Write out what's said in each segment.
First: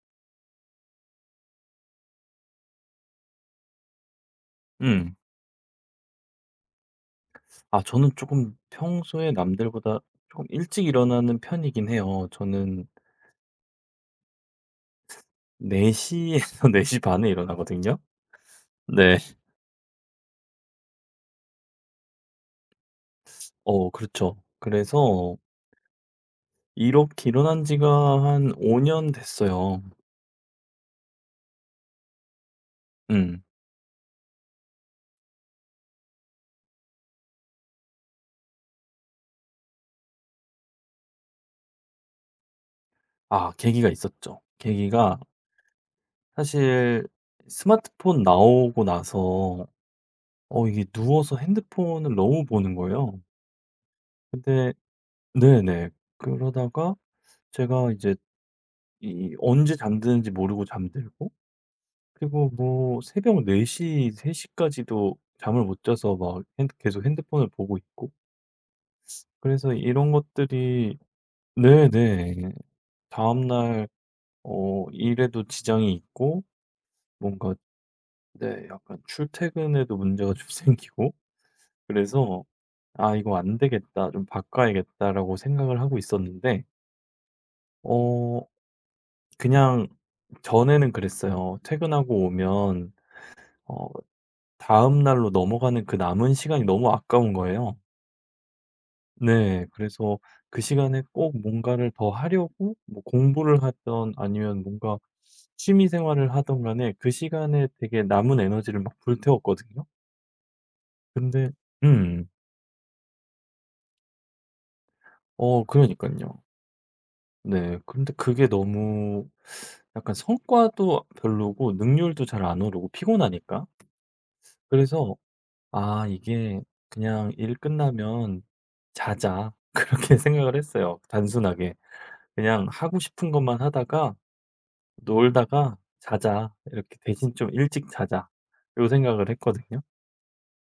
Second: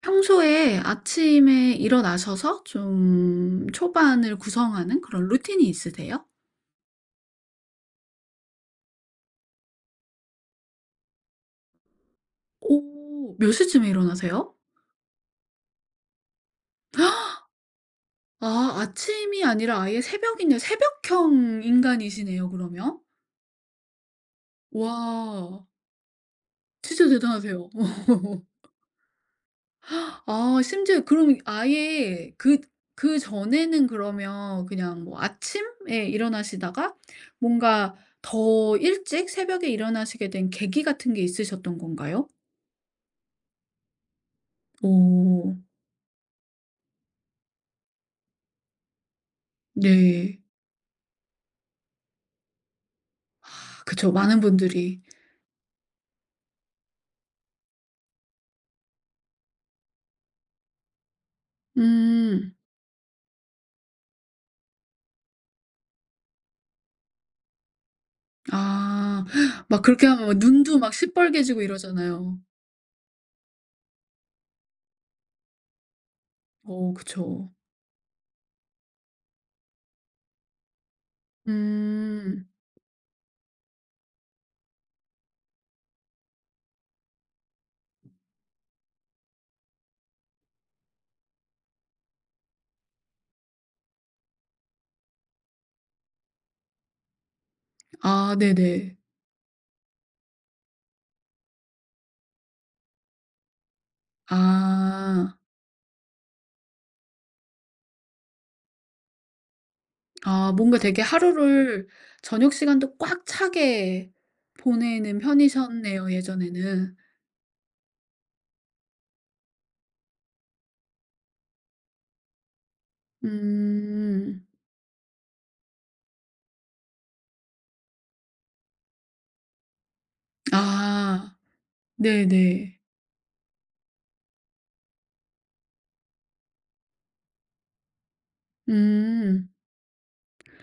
평소에 아침에 일어나셔서 좀 초반을 구성하는 음. 그런 루틴이 있으세요? 아 저는 조금 평소에 남들보다 조금 일찍 일어나는 편이긴 해요. 저는 오. 몇 시쯤에 일어나세요? 4시 에서 4 시반에 일어나거든요. 아, 네. 아침이 아니라 아예 새벽이네요. 새벽형 인간이시네요 그러면. 어 그렇죠. 그래서 와. 진짜 이렇게 일어난 대단하세요. 지가 한 5년 됐어요. 아, 심지어 그럼 아예 그 음. 그전에는 그러면 그냥 뭐 아침에 일어나시다가 뭔가 더 일찍 새벽에 일어나시게 된 계기 같은 게 있으셨던 건가요? 아 계기가 있었죠. 계기가 오. 사실 스마트폰 나오고 나서 네. 어 이게 누워서 핸드폰을 너무 보는 거예요. 그쵸. 많은 근데 분들이. 네네. 그러다가 제가 이제 이 언제 잠드는지 모르고 잠들고, 그리고 음. 뭐 새벽 4시세3까지도 잠을 못 자서 막 핸 계속 핸드폰을 보고 있고. 아. 그래서 막 그렇게 이런 하면 막 눈도 막 것들이 시뻘개지고 이러잖아요. 네네. 다음 날 어 일에도 지장이 있고 어 그쵸. 뭔가 네 약간 출퇴근에도 문제가 좀 생기고. 그래서 음. '아 이거 안 되겠다. 좀 바꿔야겠다.'라고 생각을 하고 있었는데 어 그냥 전에는 그랬어요. 퇴근하고 오면 어 다음 날로 넘어가는 그 남은 시간이 너무 아까운 거예요. 아 네네. 네. 그래서 그 시간에 꼭 뭔가를 더 하려고 뭐 공부를 하든 아니면 뭔가 아. 취미 생활을 하든 간에 그 시간에 되게 남은 에너지를 막 불태웠거든요. 아 뭔가 되게 근데 하루를 음. 저녁 시간도 꽉 차게 보내는 어 편이셨네요, 그러니깐요. 예전에는. 네. 근데 그게 너무 약간 성과도 별로고 능률도 잘 안 오르고 피곤하니까. 음. 그래서 아 이게 그냥 '일 끝나면 자자.' 그렇게 생각을 했어요 아. 단순하게. 그냥 네네. 하고 싶은 것만 하다가 '놀다가 자자. 이렇게 대신 좀 일찍 자자.' 요 생각을 음. 했거든요.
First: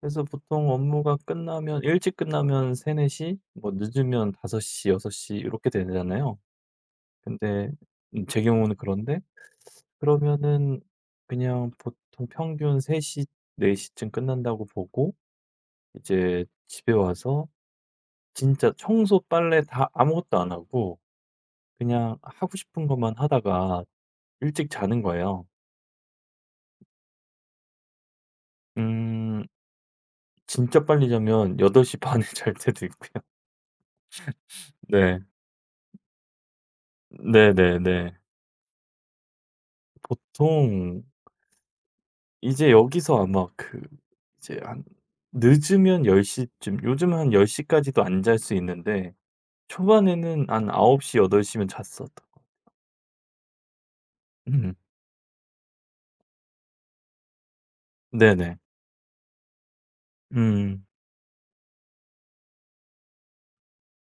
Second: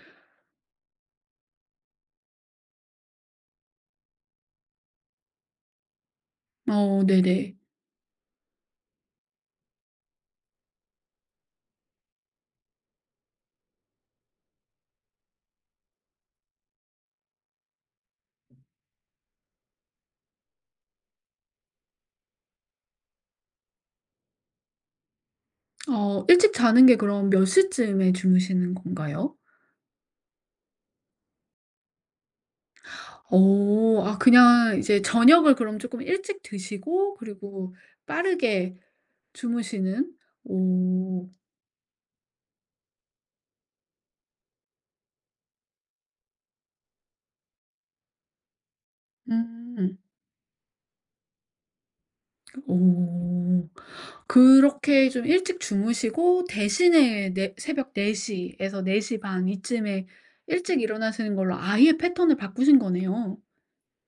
그래서 보통 업무가 끝나면 일찍 끝나면 3-4 시 뭐 늦으면 5 시, 6시이렇게 되잖아요. 어 네네. 근데 제 경우는 그런데 그러면은 그냥 보통 평균 3 시, 4 시쯤 끝난다고 보고 이제 집에 와서 진짜 청소, 빨래 다 아무것도 안 하고 그냥 하고 싶은 것만 하다가 일찍 자는 거예요. 어 일찍 자는 게 그럼 몇 시쯤에 주무시는 건가요? 음 진짜 빨리 자면 8시반에 잘 때도 있고요. 어. 아 그냥 이제 네. 저녁을 그럼 조금 일찍 드시고 그리고 네네네. 빠르게 주무시는? 보통 오. 이제 여기서 아마 그 이제 한 늦으면 1 0쯤요즘한1 0 까지도 안 잘 수 있는데, 음. 초반에는 한9홉 시, 8덟시면 잤었던 거. 오. 음. 그렇게 좀 일찍 주무시고 대신에 네 새벽 4 네네. 시에서 4시 반 이쯤에 일찍 음. 일어나시는 걸로 아예 패턴을 바꾸신 거네요.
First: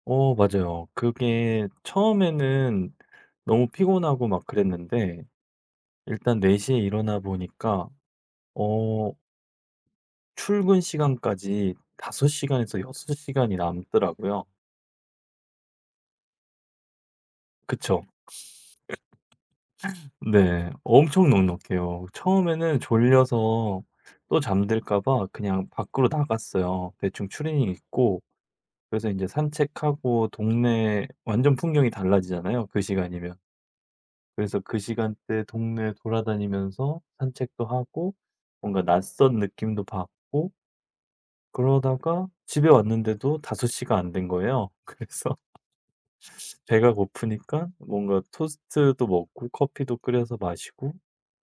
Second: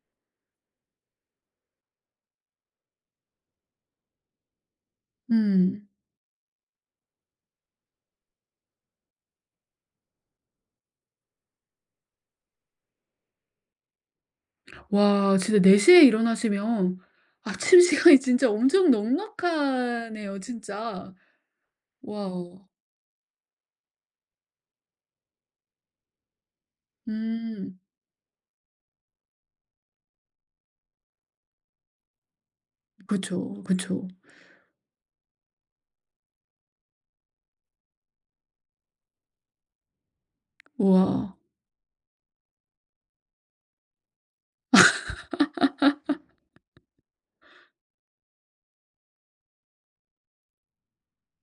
어 맞아요. 그게 처음에는 너무 피곤하고 막 그랬는데 음. 일단 4 시에 일어나 보니까 어 출근 시간까지 5 시간에서 6 시간이 남더라고요. 와 진짜 4시에 일어나시면 아침 그쵸. 시간이 진짜 엄청 넉넉하네요 네. 진짜. 엄청 넉넉해요. 와. 처음에는 졸려서 또 잠들까 봐 그냥 밖으로 나갔어요. 대충 추리닝 음. 입고 그래서 인제 산책하고. 동네 완전 풍경이 달라지잖아요, 그 시간이면. 그쵸, 그쵸. 그래서 그 시간대에 동네 돌아다니면서 산책도 하고, 뭔가 낯선 느낌도 받고 우와. 그러다가 집에 왔는데도 5 시가 안 된 거예요. 그래서 배가 고프니까 뭔가 토스트도 먹고 커피도 끓여서 마시고.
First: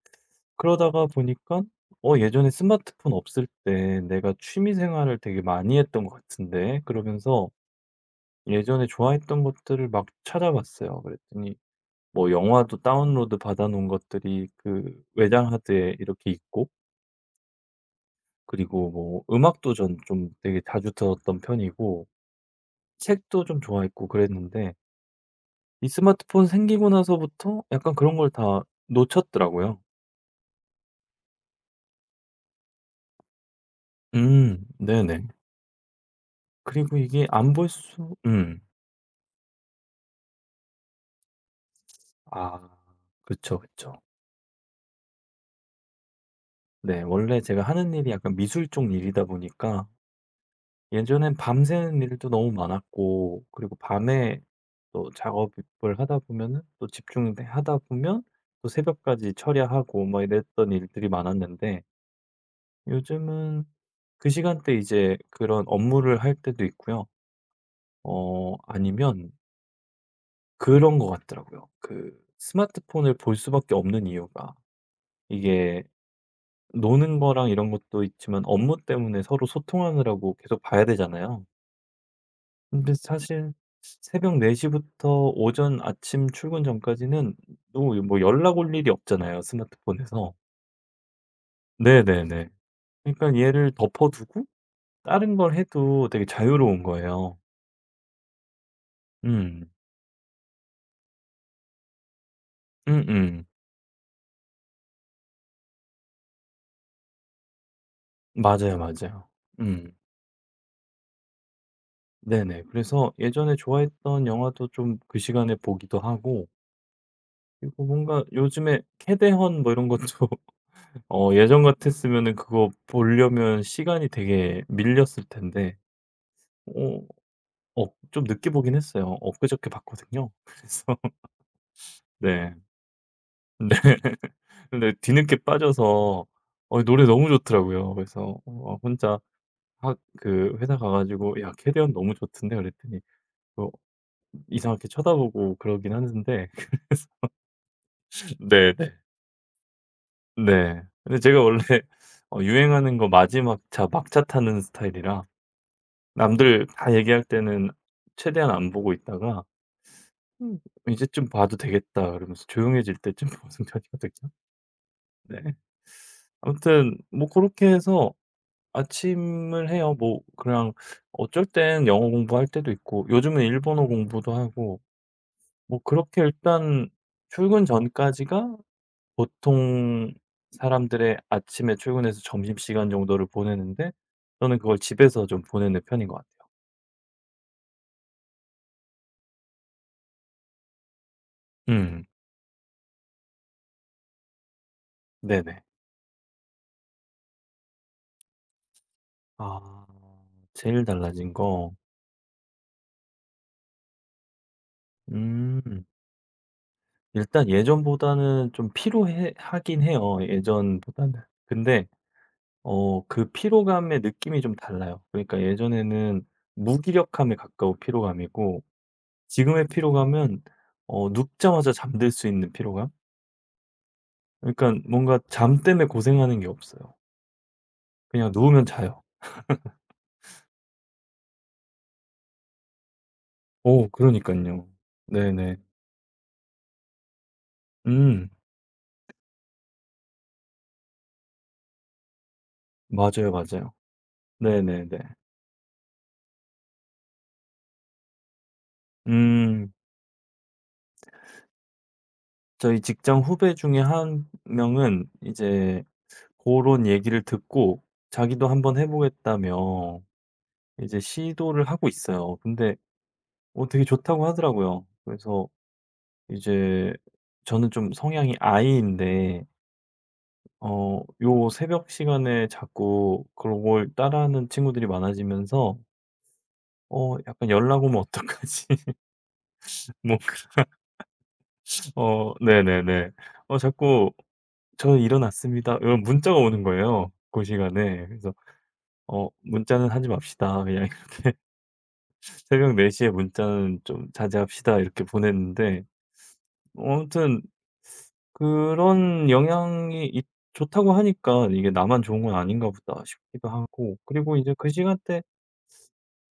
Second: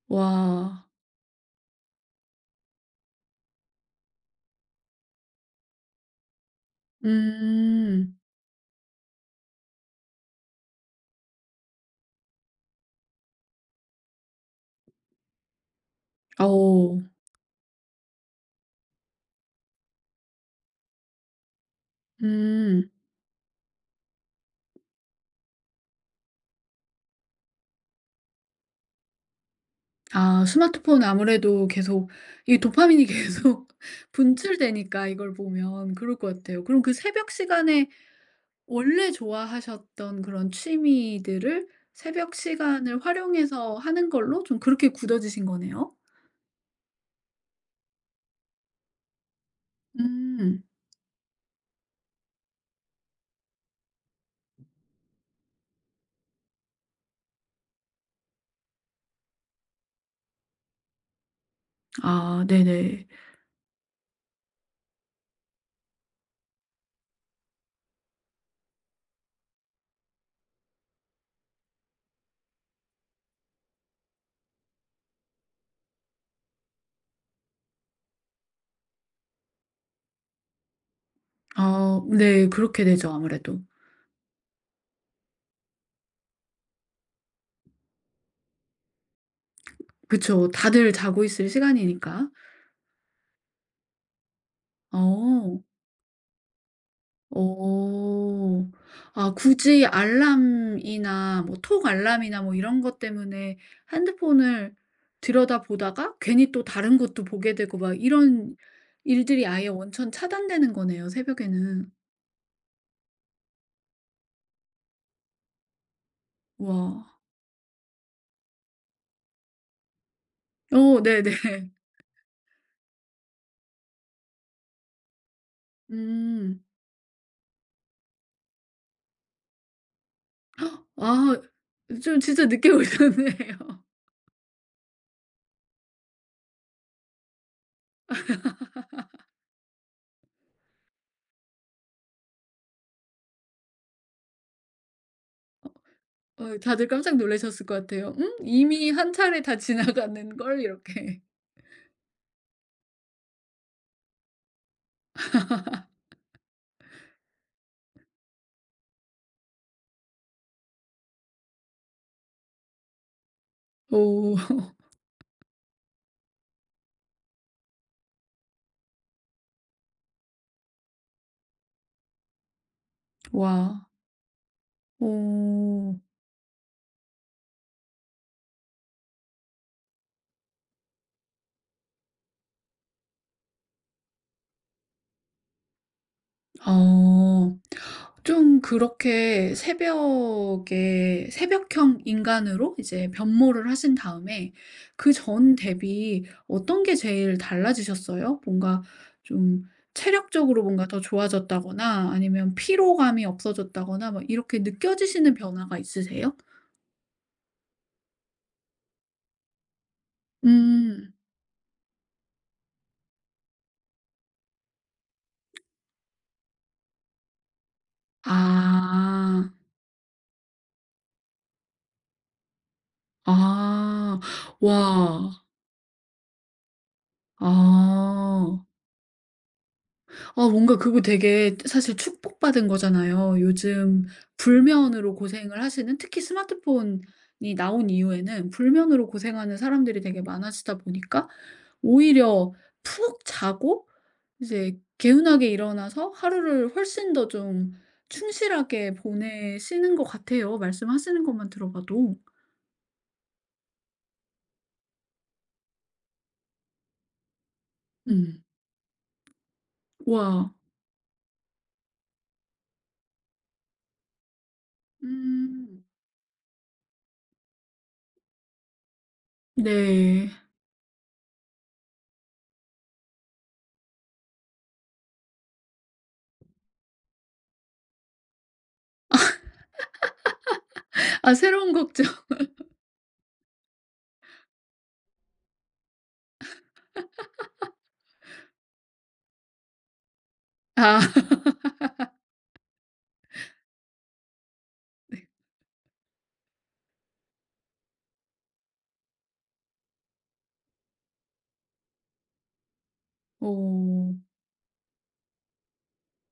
와. 그러다가 보니까 어 예전에 스마트폰 없을 때 내가 취미 생활을 되게 많이 했던 것 같은데 그러면서 음. 예전에 좋아했던 것들을 막 찾아봤어요. 그랬더니 뭐 영화도 다운로드 받아 놓은 것들이 그 외장 하드에 이렇게 있고, 오. 그리고 뭐 음악도 전 좀 되게 자주 들었던 편이고, 음. 책도 좀 좋아했고 그랬는데 이 스마트폰 생기고 나서부터 약간 그런 걸 다 놓쳤더라고요. 아 스마트폰 아무래도 계속 이 도파민이 계속 분출되니까 네네. 이걸 보면 그럴 것 같아요. 그럼 그 그리고 이게 새벽 안 볼 시간에 수 원래 좋아하셨던 그런 취미들을 새벽 아 시간을 그쵸, 활용해서 그쵸. 하는 걸로 좀 그렇게 굳어지신 거네요? 네. 원래 제가 하는 일이 약간 미술 쪽 일이다 보니까 음. 예전엔 밤새는 일도 너무 많았고, 그리고 밤에 또 작업을 하다 보면은 또 집중하다 보면 또 새벽까지 처리하고 막 이랬던 일들이 많았는데, 아 네네. 요즘은 그 시간대 이제 그런 업무를 할 때도 있고요. 어 아니면 그런 것 같더라고요. 그 스마트폰을 볼 수밖에 없는 이유가 이게 노는 거랑 이런 것도 있지만 업무 때문에 서로 소통하느라고 계속 봐야 되잖아요. 아 네, 그렇게 근데 되죠 사실 아무래도. 새벽 4 시부터 오전 아침 출근 전까지는 또 뭐 연락 올 일이 없잖아요, 스마트폰에서. 그쵸. 다들 자고 있을 시간이니까. 네네네. 그러니까 얘를 덮어 두고 다른 걸 어. 해도 되게 자유로운 거예요. 어. 아 음. 굳이 알람이나 뭐 톡 알람이나 뭐 이런 것 음음. 때문에 핸드폰을 들여다보다가 괜히 또 다른 것도 보게 되고 막 이런 맞아요, 맞아요. 일들이 아예 음. 원천 차단되는 거네요, 새벽에는. 네네. 그래서 예전에 좋아했던 영화도 좀 그 시간에 보기도 하고, 와. 그리고 뭔가 요즘에 캐대헌 뭐 이런 것도 어 네네. 어 예전 같았으면은 그거 보려면 시간이 되게 밀렸을 텐데 음. 어 좀 늦게 보긴 했어요. 엊그저께 봤거든요. 그래서 아 좀 진짜 네. 늦게 근데 오셨네요. 뒤늦게 빠져서 어 노래 너무 좋더라고요. 그래서 어 혼자 학 그 회사 가 가지고 "야 캐대헌 너무 좋던데." 그랬더니 뭐 이상하게 쳐다보고 그러긴 하는데. 어 다들 깜짝 놀라셨을 것 같아요. '음? 이미 네네. 한 차례 다 지나가는걸?' 네. 이렇게. 근데 제가 원래 어 유행하는 거 마지막 차 막차 타는 스타일이라 남들 다 얘기할 때는 최대한 안 보고 있다가 '음 이제 좀 봐도 되겠다.' 그러면서 조용해질 때쯤 보는 편이거든요. 오. 네. 아무튼 뭐 그렇게 해서 아침을 해요. 뭐 그냥 어쩔 땐 영어 공부할 때도 있고, 요즘은 일본어 와. 공부도 하고 뭐 오오... 그렇게. 일단 출근 전까지가 보통 사람들의 아침에 출근해서 점심시간 정도를 보내는데 저는 그걸 집에서 좀 보내는 편인 것 같아요. 어. 좀 그렇게 새벽에 새벽형 음. 인간으로 이제 변모를 하신 다음에 그 전 네네. 대비 어떤 게 제일 달라지셨어요? 뭔가 좀 아 체력적으로 제일 뭔가 더 달라진 거. 좋아졌다거나 아니면 피로감이 없어졌다거나 막 이렇게 느껴지시는 변화가 음. 있으세요? 일단 예전보다는 좀 피로해 하긴 해요, 음. 예전보다는. 근데 어 그 피로감의 느낌이 좀 달라요. 그러니까 예전에는 무기력함에 가까운 피로감이고, 아. 지금의 피로감은 어 눕자마자 잠들 수 있는 피로감? 아. 그러니까 뭔가 와. 잠 때문에 고생하는 게 없어요. 그냥 아. 누우면 자요. 아 뭔가 그거 되게 사실 축복받은 거잖아요. 오 요즘 그러니깐요. 불면으로 네네. 고생을 하시는, 특히 스마트폰이 나온 음. 이후에는 불면으로 고생하는 사람들이 되게 많아지다 보니까 오히려 푹 맞아요, 맞아요. 자고 이제 네네네. 개운하게 일어나서 하루를 훨씬 더 좀 충실하게 음. 보내시는 것 같아요, 말씀하시는 것만 들어봐도. 저희 직장 후배 중에 한 명은 이제 고런 얘기를 듣고 음. 자기도 한번 해 보겠다며 와. 이제 시도를 하고 있어요. 근데 어 되게 좋다고 하더라고요. 그래서 음. 이제 저는 좀 성향이 I인데 네. 어 요 새벽 시간에 자꾸 그런 걸 따라하는 친구들이 많아지면서 어 약간 연락 오면 어떡하지? 뭐 아 새로운 걱정. 어 네네네. 어 자꾸 "저 일어났습니다." 이런 문자가 오는 거예요, 그 시간에. 그래서 "어 문자는 하지 맙시다. 그냥 아 새벽 4 시에 문자는 좀 자제합시다." 이렇게 네. 보냈는데 어 아무튼 그런 영향이 있 좋다고 하니까 이게 '나만 좋은 건 아닌가 보다.' 싶기도 하고. 어. 그리고 이제 그 시간대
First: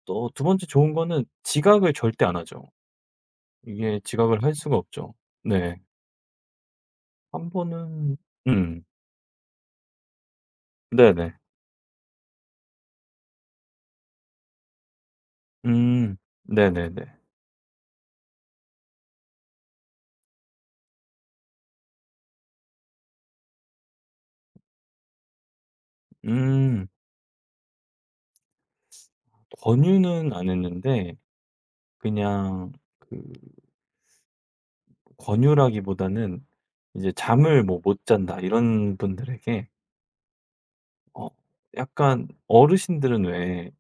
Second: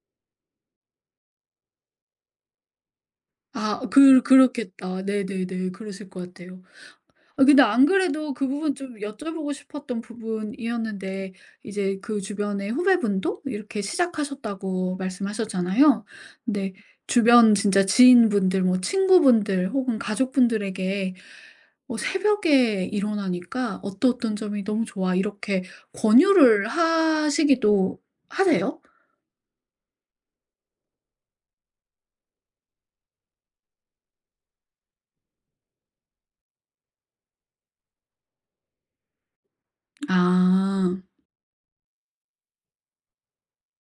또 두 번째 좋은 거는 지각을 절대 안 하죠. 아 이게 그 지각을 할 수가 그렇겠다. 없죠. 네네네. 네. 그러실 것 같아요. 아 한 근데 안 번은 그래도 그 부분 음. 좀 여쭤보고 싶었던 네네. 부분이었는데 이제 그 주변의 후배분도 이렇게 시작하셨다고 말씀하셨잖아요. 음. 근데 네네네. 주변 진짜 지인분들, 뭐 친구분들 혹은 가족분들에게 어 "새벽에 일어나니까 어떠 어떤 점이 너무 좋아." 이렇게 권유를 음. 하시기도 하세요? 권유는 안 했는데 그냥 그 권유라기보다는 이제 "잠을 뭐 못 잔다." 이런 분들에게 아 어 약간 어르신들은 왜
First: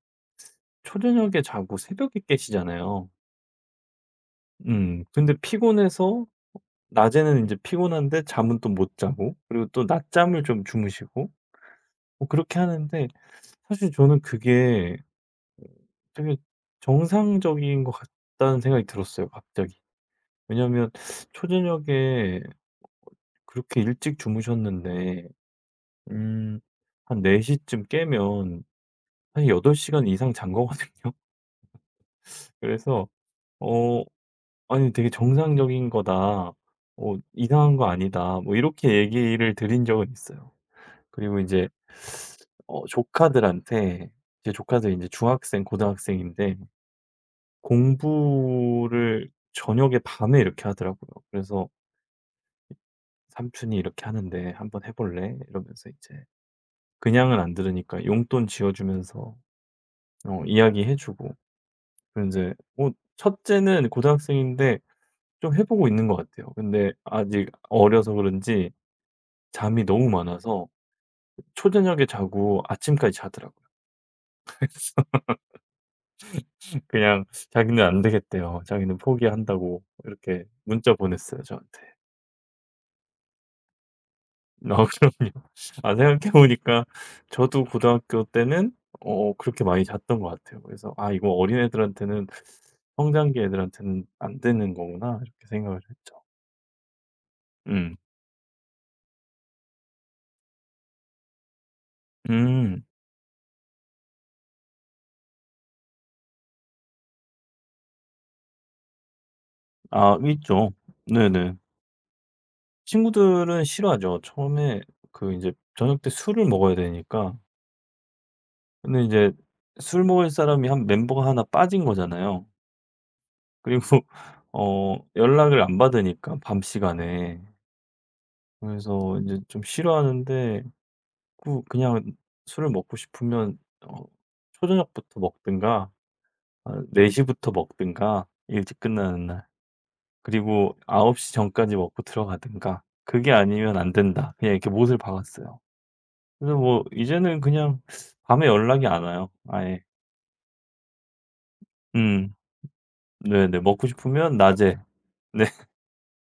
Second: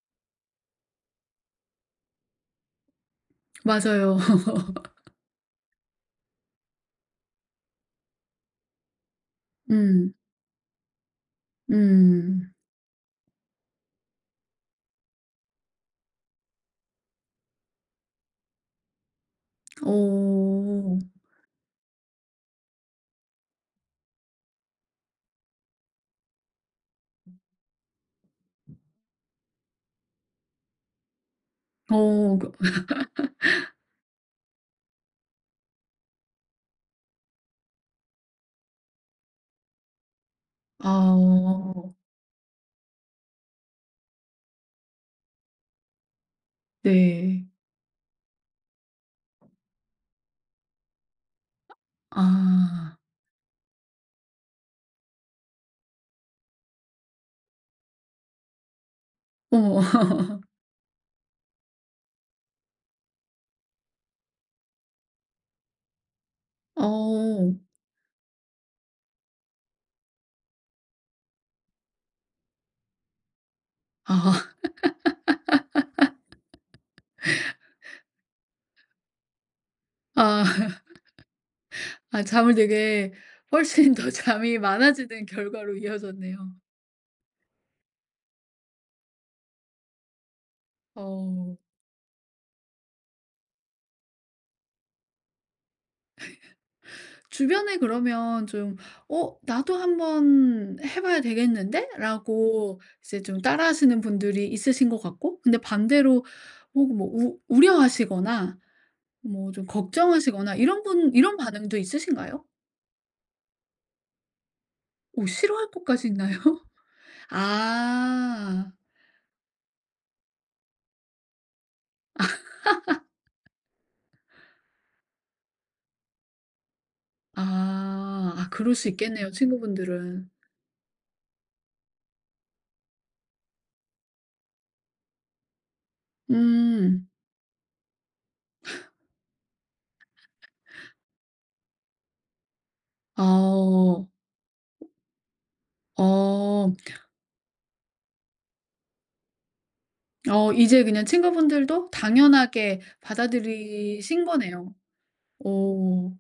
초저녁에 자고 새벽에 깨시잖아요. 맞아요. 음. 근데 피곤해서 낮에는 이제 피곤한데 잠은 또 못 자고, 그리고 또 음. 낮잠을 좀 주무시고 뭐 음. 그렇게 하는데 사실 저는 그게 어 되게 정상적인 것 같다는 생각이 들었어요 갑자기. 왜냐하면 어. 초저녁에 그렇게 일찍 주무셨는데 음 한 4 시쯤 깨면 한 8 시간 이상 잔 거거든요. 어 그 그래서 어 아니 "되게 정상적인 거다. 어 이상한 거 아니다." 뭐 이렇게 얘기를 드린 적은 있어요. 아 그리고 이제 어. 어 조카들한테. 제 조카들 이 제 중학생, 고등학생인데 네. 공부를 저녁에 밤에 이렇게 하더라고요. 그래서 아. "삼촌이 이렇게 하는데 한번 해 볼래?" 이러면서 이제 그냥은 안 들으니까 용돈 지어 주면서 어. 어 이야기해 주고. 그리고 제뭐 첫째는 고등학생인데 좀 해 보고 있는 것 같아요. 근데 아직 어. 어려서 그런지 잠이 너무 많아서 초저녁에 자고 아침까지 자더라고요. 아. 그냥 자기는 안 되겠대요. 자기는 포기한다고 이렇게 아. 문자 보냈어요, 저한테. 아 잠을 되게 훨씬 더 잠이 아 많아지는 그럼요. 결과로 아 생각해 이어졌네요. 보니까 저도 고등학교 때는 어 그렇게 많이 잤던 것 같아요. 그래서 '아 이거 어. 어린애들한테는 성장기 애들한테는 안 되는 거구나.' 이렇게 생각을 했죠. 주변에 음. 그러면 좀 '어 나도 한번 해 봐야 되겠는데?'라고 음. 이제 좀 따라 하시는 분들이 있으신 것 같고. 근데 반대로 어 뭐 우 우려하시거나 뭐 좀 아 걱정하시거나 있죠. 이런 분, 이런 네네. 반응도 있으신가요? 친구들은 싫어하죠. 처음에 오 그 이제 싫어할 저녁 것까지 때 있나요? 술을 먹어야 되니까. 아. 근데 이제 술 먹을 사람이 한 멤버가 하나 빠진 거잖아요. 그리고 어 연락을 안 받으니까 밤 시간에. 아. 아 그럴 수 그래서 이 있겠네요, 제 좀 친구분들은. 싫어하는데 꾸 그냥 술을 먹고 싶으면 어 초저녁부터 먹든가 한 음. 4 시부터 먹든가 일찍 끝나는 날. 그리고 9시 전까지 먹고 들어가든가. "그게 아니면 안 어. 된다." 그냥 이렇게 못을 박았어요. 그래서 어. 뭐 이제는 그냥 밤에 연락이 안 와요 아예. 어 이제 그냥 친구분들도 음. 당연하게 네네. 먹고 받아들이신 싶으면 거네요. 낮에. 네. 오,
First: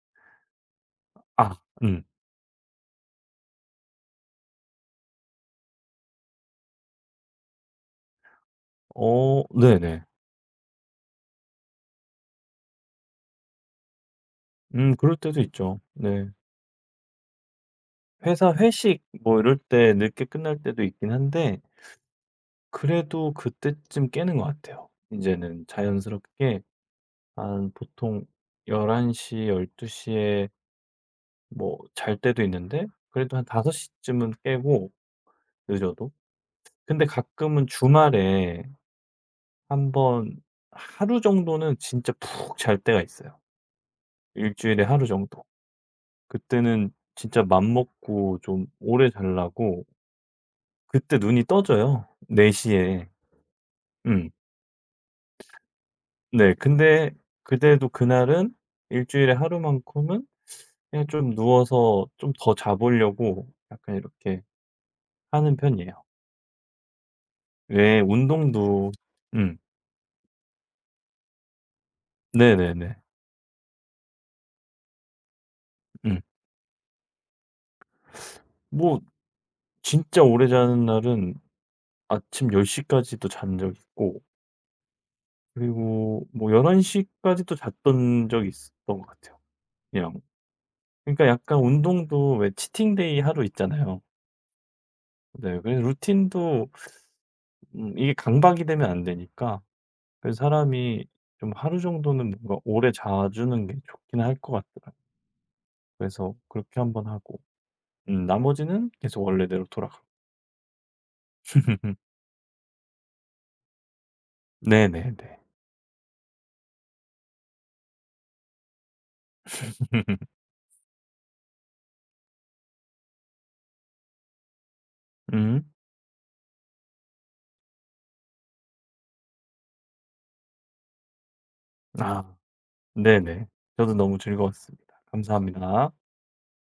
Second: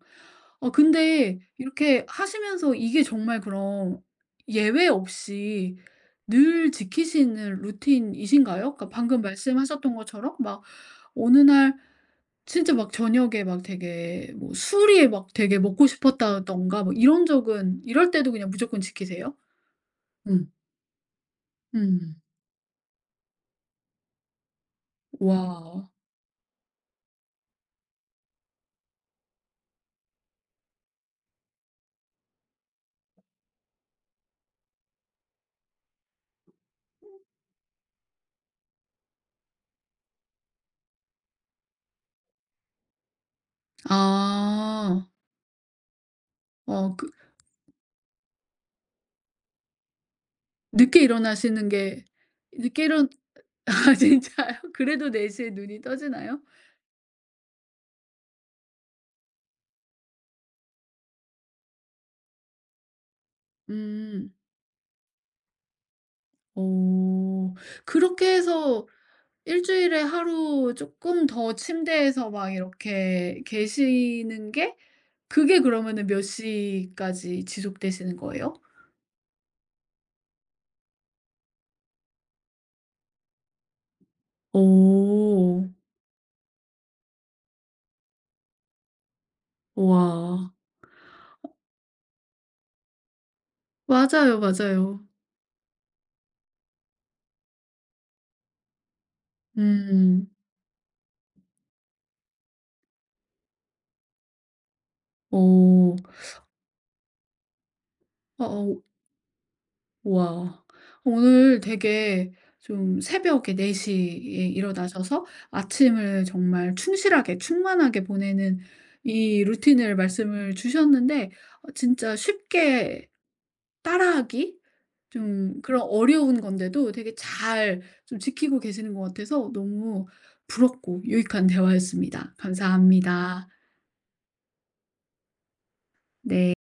어 근데 아 음. 이렇게 하시면서 이게 정말 그럼 예외 없이 늘 지키시는 루틴이신가요? 그러니까 방금 어 말씀하셨던 네네. 것처럼 막 어느 날 진짜 막 저녁에 막 되게 뭐 술이 그럴 막 때도 되게 있죠. 먹고 네. 싶었다든가 뭐 이런 적은, 이럴 때도 그냥 회사 무조건 회식 지키세요? 뭐 이럴 때 늦게 음. 끝날 때도 있긴 한데 음. 그래도 그때쯤 깨는 것 같아요. 인제는 와. 자연스럽게 한 보통 1 1시열1 2에뭐 잘 때도 있는데 그래도 한5섯시 쯤은 깨고, 늦어도. 근데 가끔은 주말에 한번 하루 정도는 진짜 푹 잘 때가 있어요. 일 주일에 아. 하루 정도. 그때는 어 그 진짜 맘먹고 좀 오래 자려고. 늦게 그때 눈이 일어나시는 게 떠져요 4시 늦게 일어 에. 아 음. 진짜요? 그래도 4시에 눈이 떠지나요? 네. 근데 그래도 그날은 일주일에 하루만큼은 그냥 좀 누워서 좀 더 자 보려고 약간 음. 이렇게 하는 편이에요. 어. 왜 그렇게 해서 운동도 음. 일 주일에 하루 쪼끔 더 침대에서 막 네네네. 이렇게 계시는 게, 그게 그러면은 음. 몇 시까지 지속되시는 거예요? 뭐 진짜 오래 자는 날은 아침 1 0 까지도 잔 적 있고, 오. 그리고 뭐 1 1시 까지도 잤던 적이 있었던 것 같아요. 그냥 와. 그러니까 약간 운동도 왜 치팅 데이 하루 있잖아요. 맞아요, 맞아요. 네. 그래서 루틴도 이게 강박이 되면 안 되니까. 음. 그래서 사람이 좀 하루 정도는 뭔가 오래 자주는 게 좋긴 할 것 같더라고요. 오 그래서 그렇게 한번 하고 어 어 나머지는 계속 원래대로 돌아가고. 와. 오늘 되게 좀 새벽에 4 시에 일어나셔서 네네네. 아침을 정말 충실하게 충만하게 보내는 이 루틴을 말씀을 주셨는데 어 진짜 쉽게 따라하기 좀 음. 그런 어려운 건데도 되게 잘 좀 지키고 계시는 것 같아서 너무 부럽고 유익한 아 대화였습니다. 네네. 감사합니다. 저도 너무 즐거웠습니다. 감사합니다. 네.